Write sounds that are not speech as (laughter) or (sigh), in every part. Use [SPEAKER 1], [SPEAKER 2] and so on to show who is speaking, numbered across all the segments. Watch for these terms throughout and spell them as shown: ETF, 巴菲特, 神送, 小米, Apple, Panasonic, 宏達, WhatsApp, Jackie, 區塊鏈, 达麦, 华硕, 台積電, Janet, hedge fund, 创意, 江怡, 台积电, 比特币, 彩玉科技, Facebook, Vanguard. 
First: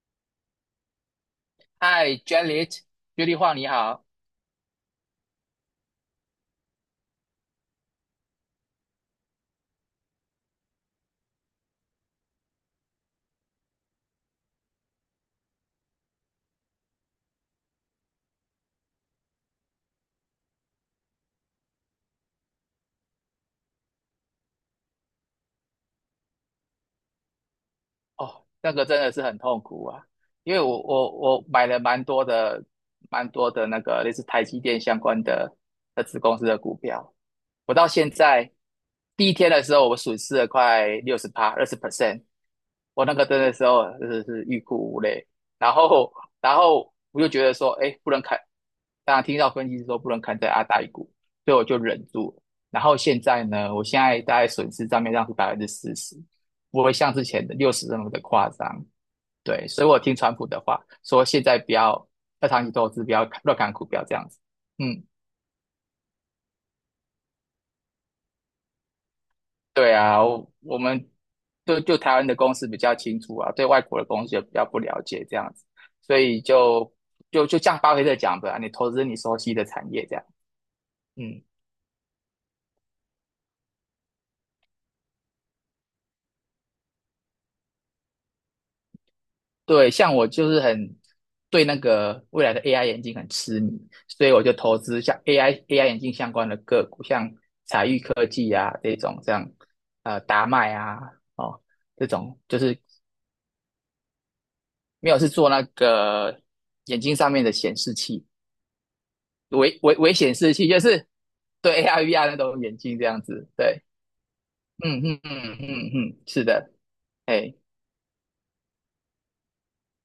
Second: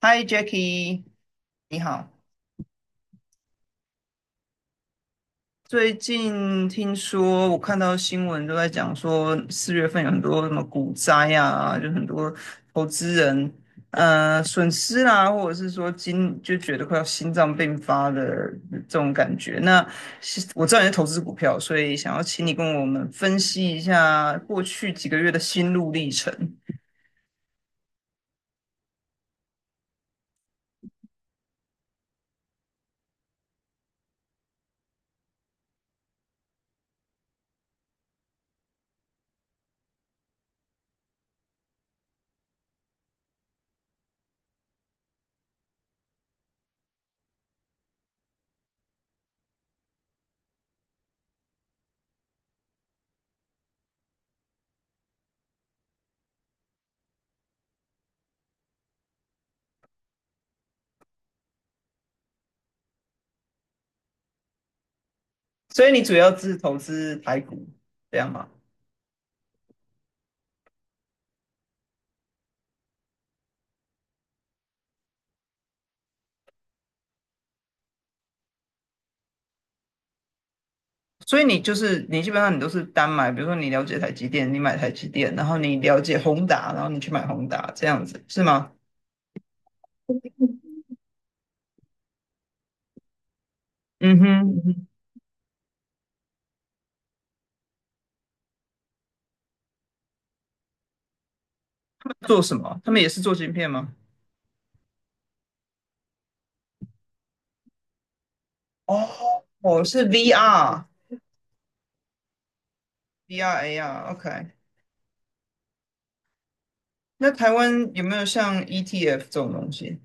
[SPEAKER 1] 嗨，Jackie，你
[SPEAKER 2] 嗨
[SPEAKER 1] 好。
[SPEAKER 2] ，Janet，雪丽华，你好。
[SPEAKER 1] 最近听说，我看到新闻都在讲说，四月份有很多什么股灾啊，就很多投资人损失啦、或者是说今就觉得快要心脏病发的这种感觉。那是我知道你是投资股票，所以想要请你跟我们分析一下过去几个月的心路历程。
[SPEAKER 2] 哦，那个真的是很痛苦啊，因为我买了蛮多的那个类似台积电相关的子公司的股票，我到现在第一天的时候，我损失了快60%，20%。我那个真的时候啊真的是欲哭无泪。然后，然后我就觉得说，哎，不能砍。当然听到分析师说不能砍在阿达一股，所以我就忍住了。然后现在呢，我现在大概损失账面上是40%，不会像之前的六十那么的夸张。对，所以我听川普的话，说现在不要要长期投资，不要乱砍股票这样子。嗯。
[SPEAKER 1] 所以你主要是投资台股，这样吗？
[SPEAKER 2] 对啊，我们就台湾的公司比较清楚啊，对外国的公司也比较不了解这样子，所以就像巴菲特讲的啊，你投资你熟悉的产业这样。
[SPEAKER 1] 所
[SPEAKER 2] 嗯，
[SPEAKER 1] 以你就是你基本上你都是单买，比如说你了解台积电，你买台积电，然后你了解宏达，然后你去买宏达，这样子是吗？
[SPEAKER 2] 对，像我就是很对那个未来的 AI 眼镜很痴迷，
[SPEAKER 1] 嗯哼，
[SPEAKER 2] 所以我就
[SPEAKER 1] 嗯
[SPEAKER 2] 投
[SPEAKER 1] 哼。
[SPEAKER 2] 资像 AI 眼镜相关的个股，像彩玉科技啊这种，这样达麦啊哦这种，
[SPEAKER 1] 做什
[SPEAKER 2] 就是
[SPEAKER 1] 么？他们也是做晶片吗？
[SPEAKER 2] 没有是做那个眼睛上面的显示器。
[SPEAKER 1] 哦，
[SPEAKER 2] 危
[SPEAKER 1] 哦，
[SPEAKER 2] 危
[SPEAKER 1] 是
[SPEAKER 2] 危险时期，就 是对 AR、VR 那种眼镜这样子。
[SPEAKER 1] VR、
[SPEAKER 2] 对，
[SPEAKER 1] AR，OK。
[SPEAKER 2] 嗯嗯嗯嗯嗯，是的，
[SPEAKER 1] 那台
[SPEAKER 2] 哎，
[SPEAKER 1] 湾有没有像 ETF 这种东西？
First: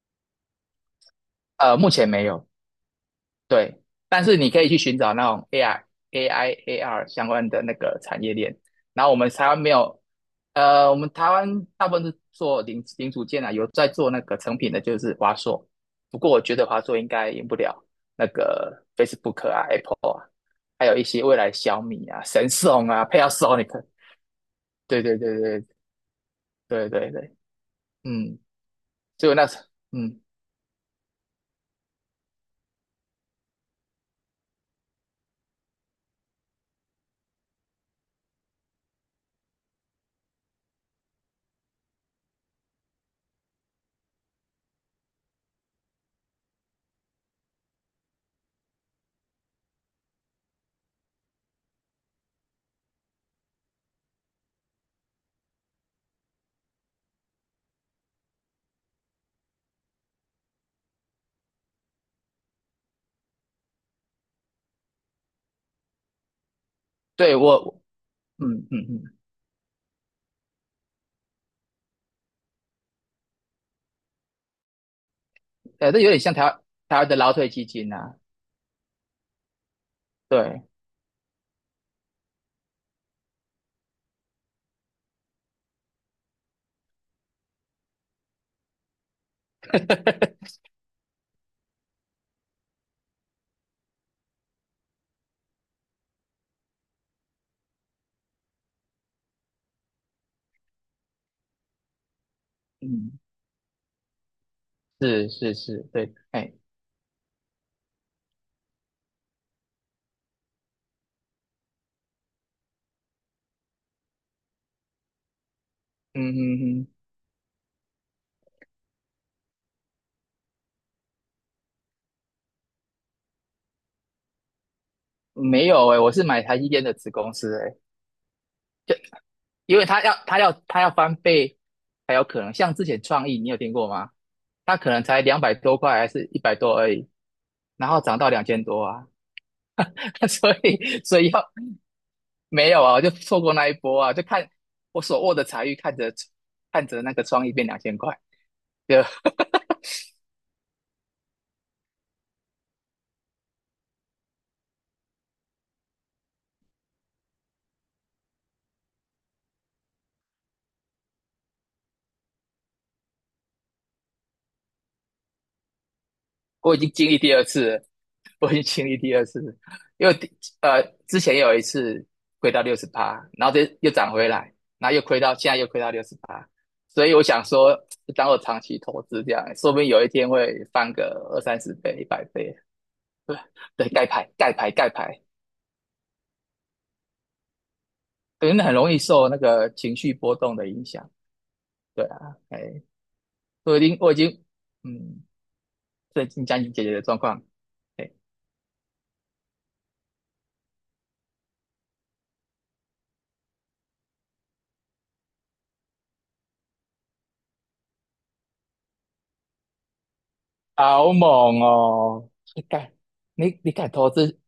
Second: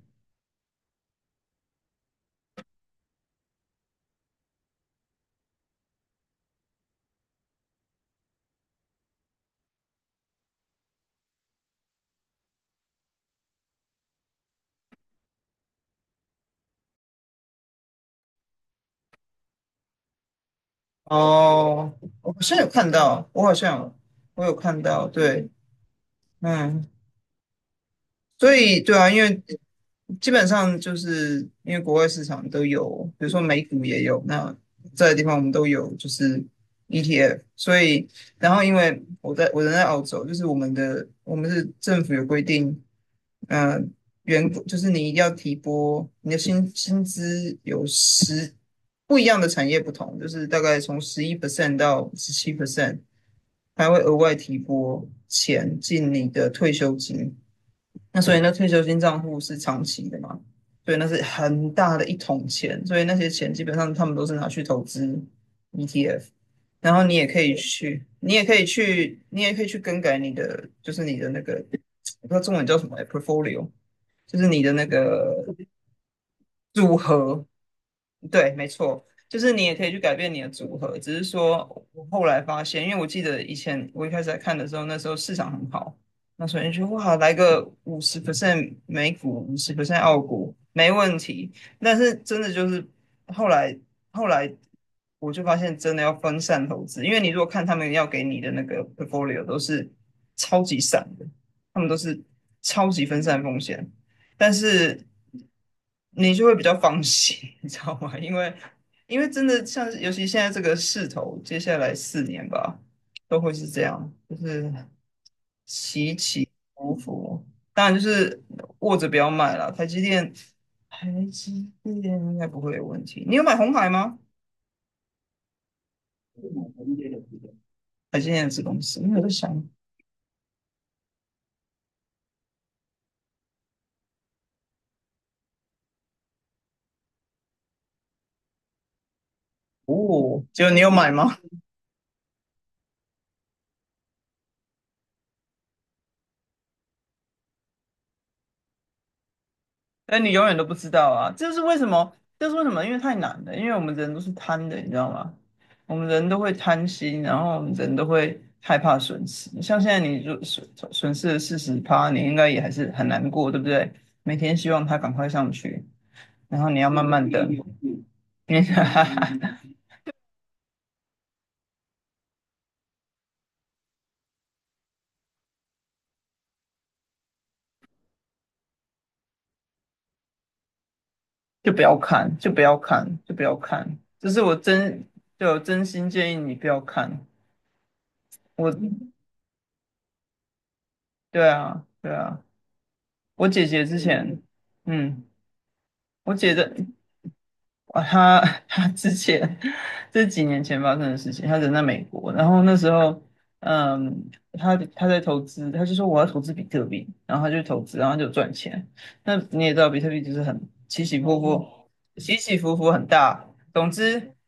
[SPEAKER 2] 目前没有，对，但是你可以去寻找那种 AR、AI、AR 相关的那个产业链。然后我们台湾没有，我们台湾大部分是做零组件啊，有在做那个成品的，就是华硕。不过我觉得华硕应该赢不了那个 Facebook 啊、Apple 啊，还有一些未来小
[SPEAKER 1] 哦，
[SPEAKER 2] 米啊、
[SPEAKER 1] 我好
[SPEAKER 2] 神
[SPEAKER 1] 像有
[SPEAKER 2] 送
[SPEAKER 1] 看
[SPEAKER 2] 啊、
[SPEAKER 1] 到，
[SPEAKER 2] Panasonic。
[SPEAKER 1] 我有看
[SPEAKER 2] 对
[SPEAKER 1] 到，
[SPEAKER 2] 对对
[SPEAKER 1] 对，
[SPEAKER 2] 对
[SPEAKER 1] 嗯，
[SPEAKER 2] 对对对，嗯，
[SPEAKER 1] 所以对啊，
[SPEAKER 2] 所以我那时，嗯，
[SPEAKER 1] 基本上就是因为国外市场都有，比如说美股也有，那这个地方我们都有就是 ETF，所以然后因为我人在澳洲，就是我们是政府有规定，嗯，员工就是你一定要提拨你的薪资有不一样的产业不同，就是大概从十一 percent 到十七 percent，还会额外提拨钱进你的退休金。那所以那退休金账户是长期的嘛，所以那是很大的一桶钱，所以那些钱基本上他们都是拿去投资 ETF，然后
[SPEAKER 2] 对我，嗯嗯嗯，
[SPEAKER 1] 你也可以去更改你的，就是你的那个，我不知道中文叫什么欸，portfolio，就是你的那个
[SPEAKER 2] 这有点像台湾
[SPEAKER 1] 组
[SPEAKER 2] 台湾的劳
[SPEAKER 1] 合，
[SPEAKER 2] 退基金啊，
[SPEAKER 1] 对，没错，就是你也可以去改变你的
[SPEAKER 2] 对，
[SPEAKER 1] 组合。只是说，我后来发现，因为我记得以前我一开始在看的时候，那时候市场很好，那时候你说哇，来个五十 percent 美股，五十 percent 澳股，没问题。但是真的就是后来后来我就发现，真的要分散投资，因为你如果看他们要给你的那个 portfolio 都是超级散的，他们都是超级
[SPEAKER 2] 嗯，
[SPEAKER 1] 分散风险。但是
[SPEAKER 2] 是是是，对，
[SPEAKER 1] 你就
[SPEAKER 2] 哎，
[SPEAKER 1] 会比较放心，(laughs) 你知道吗？因为真的像是，尤其现在这个势头，接下来四年吧，都会是这样，就是起
[SPEAKER 2] 嗯
[SPEAKER 1] 起
[SPEAKER 2] 嗯
[SPEAKER 1] 伏伏。当然就是握着不要卖了，台积电，台积电应该不会有问题。你有买红海吗？
[SPEAKER 2] 嗯，没有哎、我是买台积电的子公司哎、
[SPEAKER 1] 台积电的子公司，因为我在想，
[SPEAKER 2] 因为它要翻倍才有可能，像之前创意你有听过吗？它可能才200多块还是100多而已，然后涨到2000多啊，(laughs)
[SPEAKER 1] 哦，
[SPEAKER 2] 所
[SPEAKER 1] 结果你有
[SPEAKER 2] 以
[SPEAKER 1] 买
[SPEAKER 2] 所以
[SPEAKER 1] 吗？
[SPEAKER 2] 要没有啊，我就错过那一波啊，就看我手握的财运，看着看着那个创意变2000块，就
[SPEAKER 1] 但你永远都不知道啊，这是为什么？这是为什么？因为太难了，因为我们人都是贪的，你知道吗？我们人都会贪心，然后我们人都会害怕损失。像现在你损失了四十趴，你应该也还是很难过，对不对？每天希望它赶快上去，然
[SPEAKER 2] (laughs)
[SPEAKER 1] 后
[SPEAKER 2] 我已
[SPEAKER 1] 你要
[SPEAKER 2] 经
[SPEAKER 1] 慢
[SPEAKER 2] 经历
[SPEAKER 1] 慢
[SPEAKER 2] 第二
[SPEAKER 1] 等，
[SPEAKER 2] 次了，(laughs) 我已
[SPEAKER 1] 你
[SPEAKER 2] 经经历第二次
[SPEAKER 1] (laughs)
[SPEAKER 2] 了。因为呃之前有一次亏到六十八，然后这又涨回来，然后又亏到现在又亏到六十八，所以我想说，当我长期投资这样，说不定有一天会翻个二三
[SPEAKER 1] 就
[SPEAKER 2] 十
[SPEAKER 1] 不要
[SPEAKER 2] 倍、一百
[SPEAKER 1] 看，就
[SPEAKER 2] 倍，
[SPEAKER 1] 不要看，就不要看。
[SPEAKER 2] 对，盖
[SPEAKER 1] 这
[SPEAKER 2] 牌
[SPEAKER 1] 是
[SPEAKER 2] 盖
[SPEAKER 1] 我
[SPEAKER 2] 牌盖
[SPEAKER 1] 真，
[SPEAKER 2] 牌，
[SPEAKER 1] 对，我真心建议你不要看。
[SPEAKER 2] 对，那
[SPEAKER 1] 我，
[SPEAKER 2] 很容易受那个情绪波动的影响，
[SPEAKER 1] 对啊，
[SPEAKER 2] 对
[SPEAKER 1] 对
[SPEAKER 2] 啊，
[SPEAKER 1] 啊，
[SPEAKER 2] 哎，
[SPEAKER 1] 我姐
[SPEAKER 2] 我已
[SPEAKER 1] 姐
[SPEAKER 2] 经
[SPEAKER 1] 之
[SPEAKER 2] 我已经。
[SPEAKER 1] 前，
[SPEAKER 2] 嗯，
[SPEAKER 1] 嗯。
[SPEAKER 2] 最
[SPEAKER 1] 我
[SPEAKER 2] 近
[SPEAKER 1] 姐
[SPEAKER 2] 江
[SPEAKER 1] 的
[SPEAKER 2] 怡姐姐的状况，
[SPEAKER 1] 哇，
[SPEAKER 2] 对，
[SPEAKER 1] 他 (laughs) 他之前这几年前发生的事情，他人在美国，然后那时候，嗯，他在投资，他就说我要投资比特币，然后他就投资，然后他就赚钱。那你也知道，比特币就是很起
[SPEAKER 2] 好
[SPEAKER 1] 起伏
[SPEAKER 2] 猛
[SPEAKER 1] 伏，
[SPEAKER 2] 哦！
[SPEAKER 1] 起起
[SPEAKER 2] 你
[SPEAKER 1] 伏伏
[SPEAKER 2] 敢，
[SPEAKER 1] 很大。
[SPEAKER 2] 你你
[SPEAKER 1] 总
[SPEAKER 2] 敢投
[SPEAKER 1] 之，
[SPEAKER 2] 资，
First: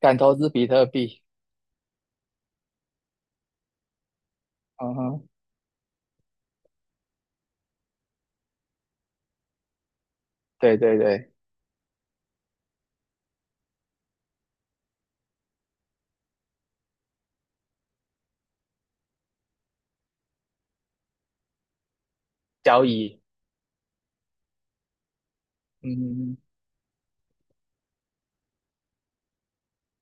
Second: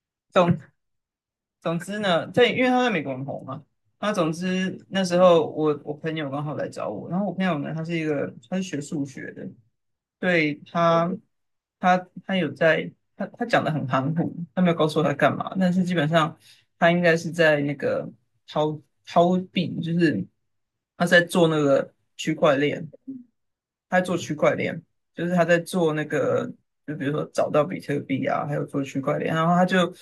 [SPEAKER 2] 敢投资
[SPEAKER 1] 总
[SPEAKER 2] 比特币？
[SPEAKER 1] 总之呢，因为他在美国很红嘛，那总之
[SPEAKER 2] 嗯
[SPEAKER 1] 那时
[SPEAKER 2] 哼，
[SPEAKER 1] 候我朋友刚好来找我，然后我朋友呢，他是学数学的，对
[SPEAKER 2] 对对
[SPEAKER 1] 他，
[SPEAKER 2] 对，
[SPEAKER 1] 他他有在，他讲的很含糊，他没有告诉我他干嘛，但是基本上他应该是在那个掏掏币，他在做那个区块
[SPEAKER 2] 交
[SPEAKER 1] 链，
[SPEAKER 2] 易，
[SPEAKER 1] 他在做区块链，就是他在做那
[SPEAKER 2] 嗯，
[SPEAKER 1] 个，就比如说找到比特币啊，还有做区块链，然后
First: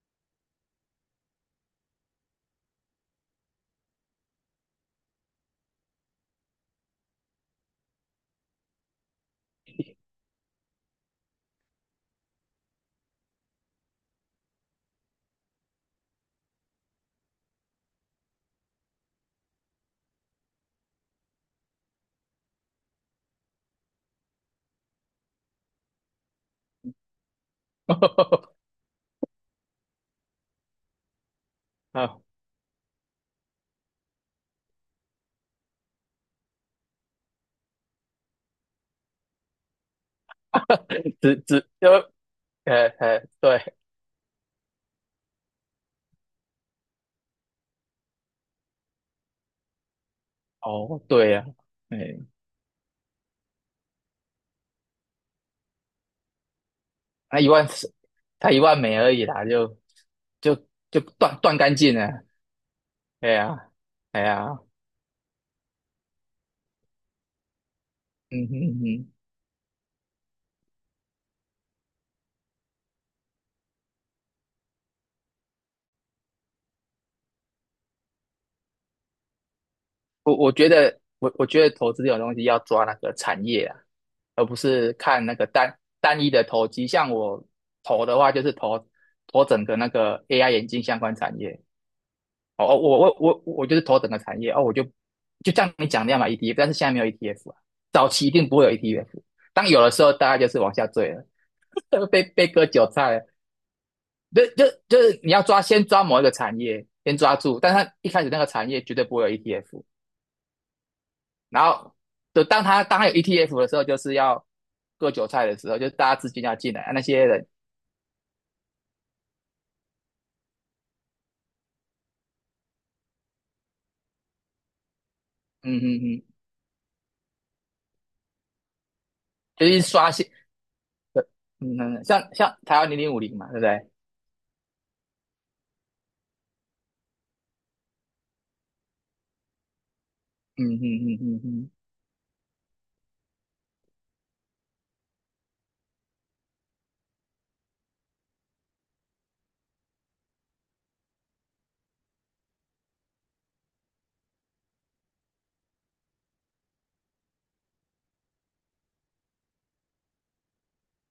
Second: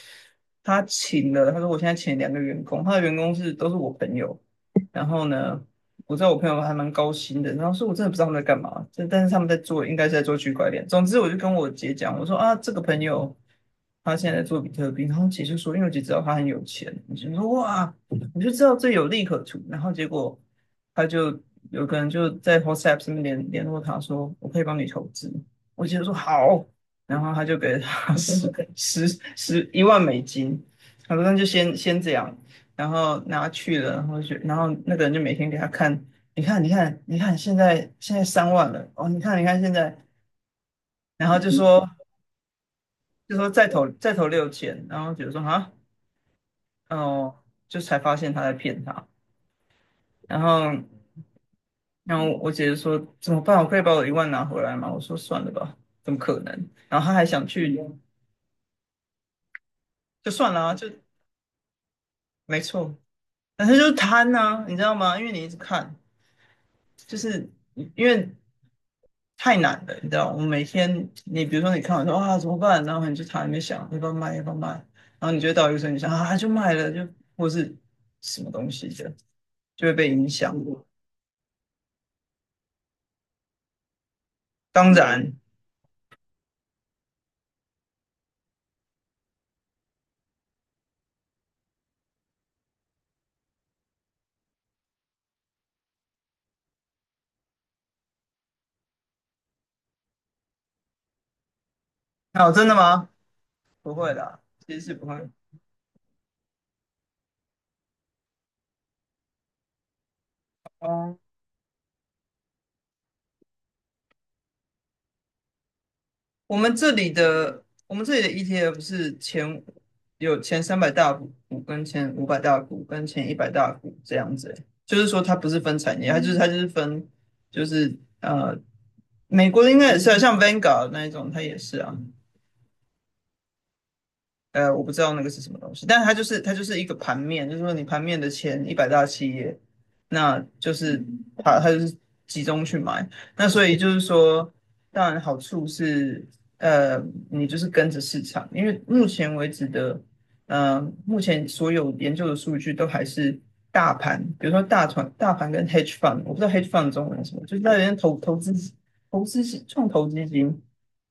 [SPEAKER 1] 他请了，他说我现在请两个员工，他的员工都是我朋友，然后呢，我知道我朋友还蛮高薪的，然后说我真的不知道他们在干嘛，但是他们在做，应该是在做区块链。总之，我就跟我姐讲，我说啊，这个朋友他现在在做比特币，然后姐就说，因为我姐知道他很有钱，我就说哇，我就知道这有利可图。然后结果他就有个人就在 WhatsApp 上面联络他说，我可以帮你投资。我姐就说好，然后他就给了他 (laughs) 十
[SPEAKER 2] (laughs)
[SPEAKER 1] 十十一万美金，他说那就先这
[SPEAKER 2] 啊，
[SPEAKER 1] 样，然后拿去了，然后然后那个人就每天给他看，你看你看你看，现在三万了哦，你看你看现在，然
[SPEAKER 2] 只
[SPEAKER 1] 后就
[SPEAKER 2] 只
[SPEAKER 1] 说
[SPEAKER 2] 就，
[SPEAKER 1] 就说再
[SPEAKER 2] 对，
[SPEAKER 1] 投再投六千，然后姐姐说啊哦，就才发现他在骗他，然后
[SPEAKER 2] 哦，对呀、啊，哎，
[SPEAKER 1] 然后我姐姐说怎么办？我可以把我一万拿回来吗？我说算了吧，怎么可能？然后他还
[SPEAKER 2] 他
[SPEAKER 1] 想
[SPEAKER 2] 一万
[SPEAKER 1] 去，
[SPEAKER 2] 四，他一万美而已啦，
[SPEAKER 1] 就算了
[SPEAKER 2] 就
[SPEAKER 1] 啊，就
[SPEAKER 2] 就断干净了，
[SPEAKER 1] 没错，
[SPEAKER 2] 哎
[SPEAKER 1] 但
[SPEAKER 2] 呀、
[SPEAKER 1] 是就是
[SPEAKER 2] 哎
[SPEAKER 1] 贪
[SPEAKER 2] 呀、
[SPEAKER 1] 啊，你知道吗？因为你一直看，就是因为。
[SPEAKER 2] 嗯哼嗯哼。
[SPEAKER 1] 太难了，你知道，我每天你比如说你看完说啊怎么办，然后你就躺在那边想要不要卖要不要卖，然后你就会到一个时候你想啊就卖了就或是什么东西的，就会被影
[SPEAKER 2] 我我
[SPEAKER 1] 响。
[SPEAKER 2] 觉得我我觉得投资这种东西要抓那个产业啊，而不
[SPEAKER 1] 当
[SPEAKER 2] 是看
[SPEAKER 1] 然，
[SPEAKER 2] 那个单单一的投机。像我投的话，就是投整个那个 AI 眼镜相关产业。哦，哦我就是投整个产业哦，我就像你讲的要买 ETF，但是现在没有 ETF 啊，早期一定不会有 ETF。当有的时候，大家就是往下坠了，(laughs) 被
[SPEAKER 1] 哦，
[SPEAKER 2] 割
[SPEAKER 1] 真的
[SPEAKER 2] 韭
[SPEAKER 1] 吗？
[SPEAKER 2] 菜了。
[SPEAKER 1] 不会啦，
[SPEAKER 2] 就就
[SPEAKER 1] 其实是
[SPEAKER 2] 就
[SPEAKER 1] 不
[SPEAKER 2] 是
[SPEAKER 1] 会。
[SPEAKER 2] 你要抓，先抓某一个产业，先抓住，但是它一开始那个产业绝对不会有 ETF，
[SPEAKER 1] 哦
[SPEAKER 2] 然后就当他有 ETF 的时候，就是要割韭菜的时候，就是大家资金要进来，啊那些人，
[SPEAKER 1] 我们这里的 ETF 有前三百大股跟前五百大股跟前一百大股这样子欸就是说它不是分
[SPEAKER 2] 嗯嗯
[SPEAKER 1] 产业，它
[SPEAKER 2] 嗯，
[SPEAKER 1] 就是它就是分就是呃，美国
[SPEAKER 2] 就
[SPEAKER 1] 的应
[SPEAKER 2] 是
[SPEAKER 1] 该也是
[SPEAKER 2] 刷
[SPEAKER 1] 啊，
[SPEAKER 2] 新，
[SPEAKER 1] 像 Vanguard 那一
[SPEAKER 2] 呃
[SPEAKER 1] 种，它也
[SPEAKER 2] 嗯
[SPEAKER 1] 是
[SPEAKER 2] 嗯，
[SPEAKER 1] 啊。
[SPEAKER 2] 嗯像台湾0050嘛，对不对？
[SPEAKER 1] 我不知道那个是什么东西，但它就是一个盘面，就是说你盘面的前一百大企业，那
[SPEAKER 2] 嗯
[SPEAKER 1] 就
[SPEAKER 2] 嗯
[SPEAKER 1] 是
[SPEAKER 2] 嗯嗯
[SPEAKER 1] 它它
[SPEAKER 2] 嗯，
[SPEAKER 1] 就是集中去买，那所以就是说，当然好处是，呃，你就是跟着市场，因为目前为止的，目前所有研究的数据都还是大盘，比如说大盘跟 hedge fund，我不知道 hedge fund 的中文是什么，就是那人投资是创投基金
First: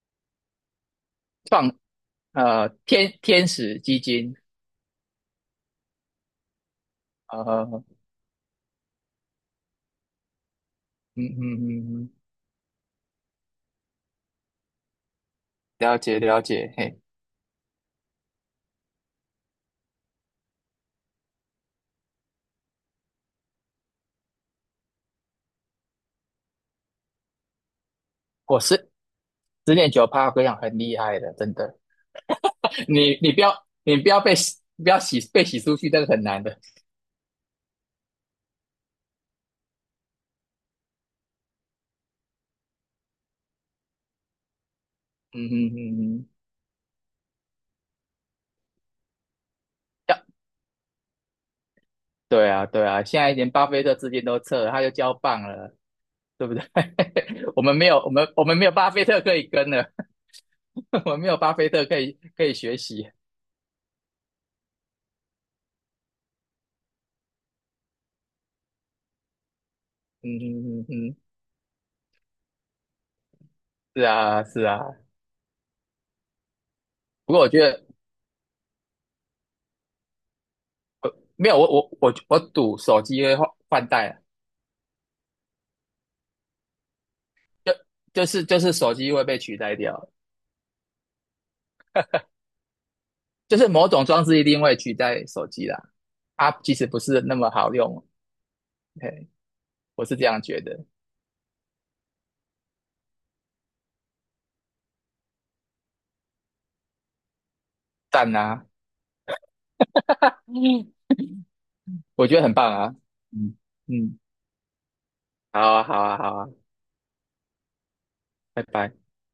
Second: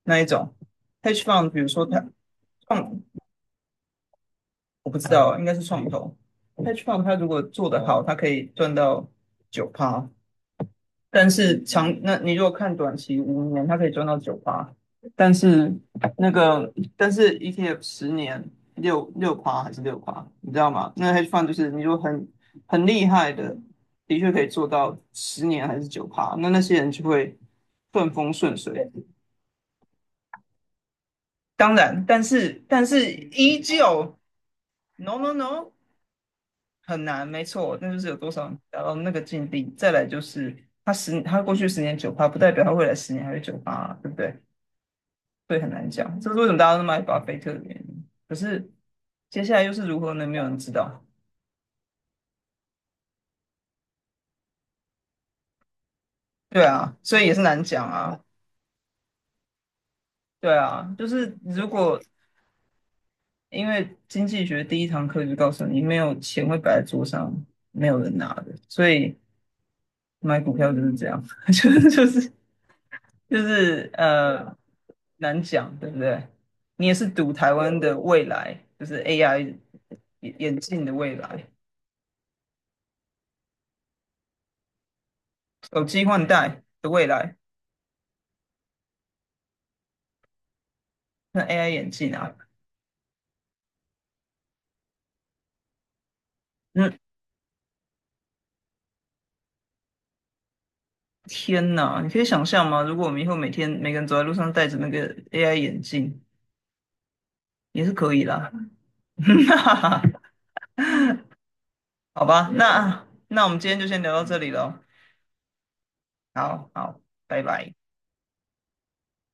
[SPEAKER 1] 那一种 hedge fund，比如
[SPEAKER 2] 创
[SPEAKER 1] 说它。创
[SPEAKER 2] 天使基金，
[SPEAKER 1] 我不知道，应该是创投。hedge fund 它如果做
[SPEAKER 2] 呃
[SPEAKER 1] 得好，它可以赚到九趴，
[SPEAKER 2] 嗯
[SPEAKER 1] 但是
[SPEAKER 2] 嗯
[SPEAKER 1] 长，
[SPEAKER 2] 嗯嗯，
[SPEAKER 1] 那你如果看短期五年，它可以赚到九趴，但是
[SPEAKER 2] 了解
[SPEAKER 1] 那
[SPEAKER 2] 了
[SPEAKER 1] 个
[SPEAKER 2] 解，嘿，
[SPEAKER 1] ETF 十年六趴还是六趴，你知道吗？那 hedge fund 就是你如果很厉害的，的确可以做到十年还是九趴，那些人就会顺风顺
[SPEAKER 2] 我
[SPEAKER 1] 水。
[SPEAKER 2] 是10.9%，我跟你讲很厉害的，真
[SPEAKER 1] 当
[SPEAKER 2] 的，
[SPEAKER 1] 然，但是
[SPEAKER 2] 你你不要
[SPEAKER 1] 依
[SPEAKER 2] 你不
[SPEAKER 1] 旧
[SPEAKER 2] 要被洗不要
[SPEAKER 1] ，no
[SPEAKER 2] 洗
[SPEAKER 1] no
[SPEAKER 2] 被洗
[SPEAKER 1] no。
[SPEAKER 2] 出去，那个很难的，
[SPEAKER 1] 很难，没错，那就是有多少人达到那个境地。再来就是他过去十年九趴，不代表他未来十年还是九趴啊对不对？
[SPEAKER 2] 嗯
[SPEAKER 1] 所以
[SPEAKER 2] 嗯
[SPEAKER 1] 很难
[SPEAKER 2] 嗯
[SPEAKER 1] 讲，
[SPEAKER 2] 嗯，
[SPEAKER 1] 这是为什么大家都买巴菲特的原因。可是接下来又是如何呢？
[SPEAKER 2] 要
[SPEAKER 1] 没有人知道。
[SPEAKER 2] 对啊，对啊，现在连巴菲特资金都撤了，他就交棒了，对不对？
[SPEAKER 1] 对啊，所以也是
[SPEAKER 2] (laughs) 我
[SPEAKER 1] 难
[SPEAKER 2] 们
[SPEAKER 1] 讲
[SPEAKER 2] 没有，我
[SPEAKER 1] 啊。
[SPEAKER 2] 们我们没有巴菲特可以跟了，
[SPEAKER 1] 对啊，
[SPEAKER 2] (laughs)
[SPEAKER 1] 就
[SPEAKER 2] 我们没
[SPEAKER 1] 是
[SPEAKER 2] 有巴
[SPEAKER 1] 如
[SPEAKER 2] 菲特可
[SPEAKER 1] 果
[SPEAKER 2] 以可以学习。
[SPEAKER 1] 因为经济学第一堂课就告诉你，没有钱会摆在桌上，没有人拿的，所以
[SPEAKER 2] 嗯
[SPEAKER 1] 买股票就
[SPEAKER 2] 嗯嗯
[SPEAKER 1] 是这
[SPEAKER 2] 嗯，
[SPEAKER 1] 样，(laughs) 就是就是就是
[SPEAKER 2] 是啊是啊。
[SPEAKER 1] 难讲，对不对？你也是赌
[SPEAKER 2] 不过我
[SPEAKER 1] 台
[SPEAKER 2] 觉
[SPEAKER 1] 湾
[SPEAKER 2] 得
[SPEAKER 1] 的未来，就是 AI 眼镜的未来，
[SPEAKER 2] 没有，我赌手机会换代啊
[SPEAKER 1] 手机换代的未来，
[SPEAKER 2] 就就是手机会被取代掉，
[SPEAKER 1] 那 AI 眼镜啊，
[SPEAKER 2] 就是某种装置一定会取代手机啦。啊，其实
[SPEAKER 1] 嗯，
[SPEAKER 2] 不是那么好用，嘿，我是这样觉得。
[SPEAKER 1] 天哪，你可以想象吗？如果我们以后每天每个人走在路上戴着那个 AI 眼镜，也是可以
[SPEAKER 2] 赞
[SPEAKER 1] 啦。
[SPEAKER 2] 啊，
[SPEAKER 1] (laughs) 那好
[SPEAKER 2] 我觉得
[SPEAKER 1] 吧，
[SPEAKER 2] 很棒啊。
[SPEAKER 1] 那我
[SPEAKER 2] 嗯
[SPEAKER 1] 们今天就先聊
[SPEAKER 2] 嗯，
[SPEAKER 1] 到这里喽。
[SPEAKER 2] 好啊好啊好啊。
[SPEAKER 1] 好好，拜拜。
[SPEAKER 2] 拜拜。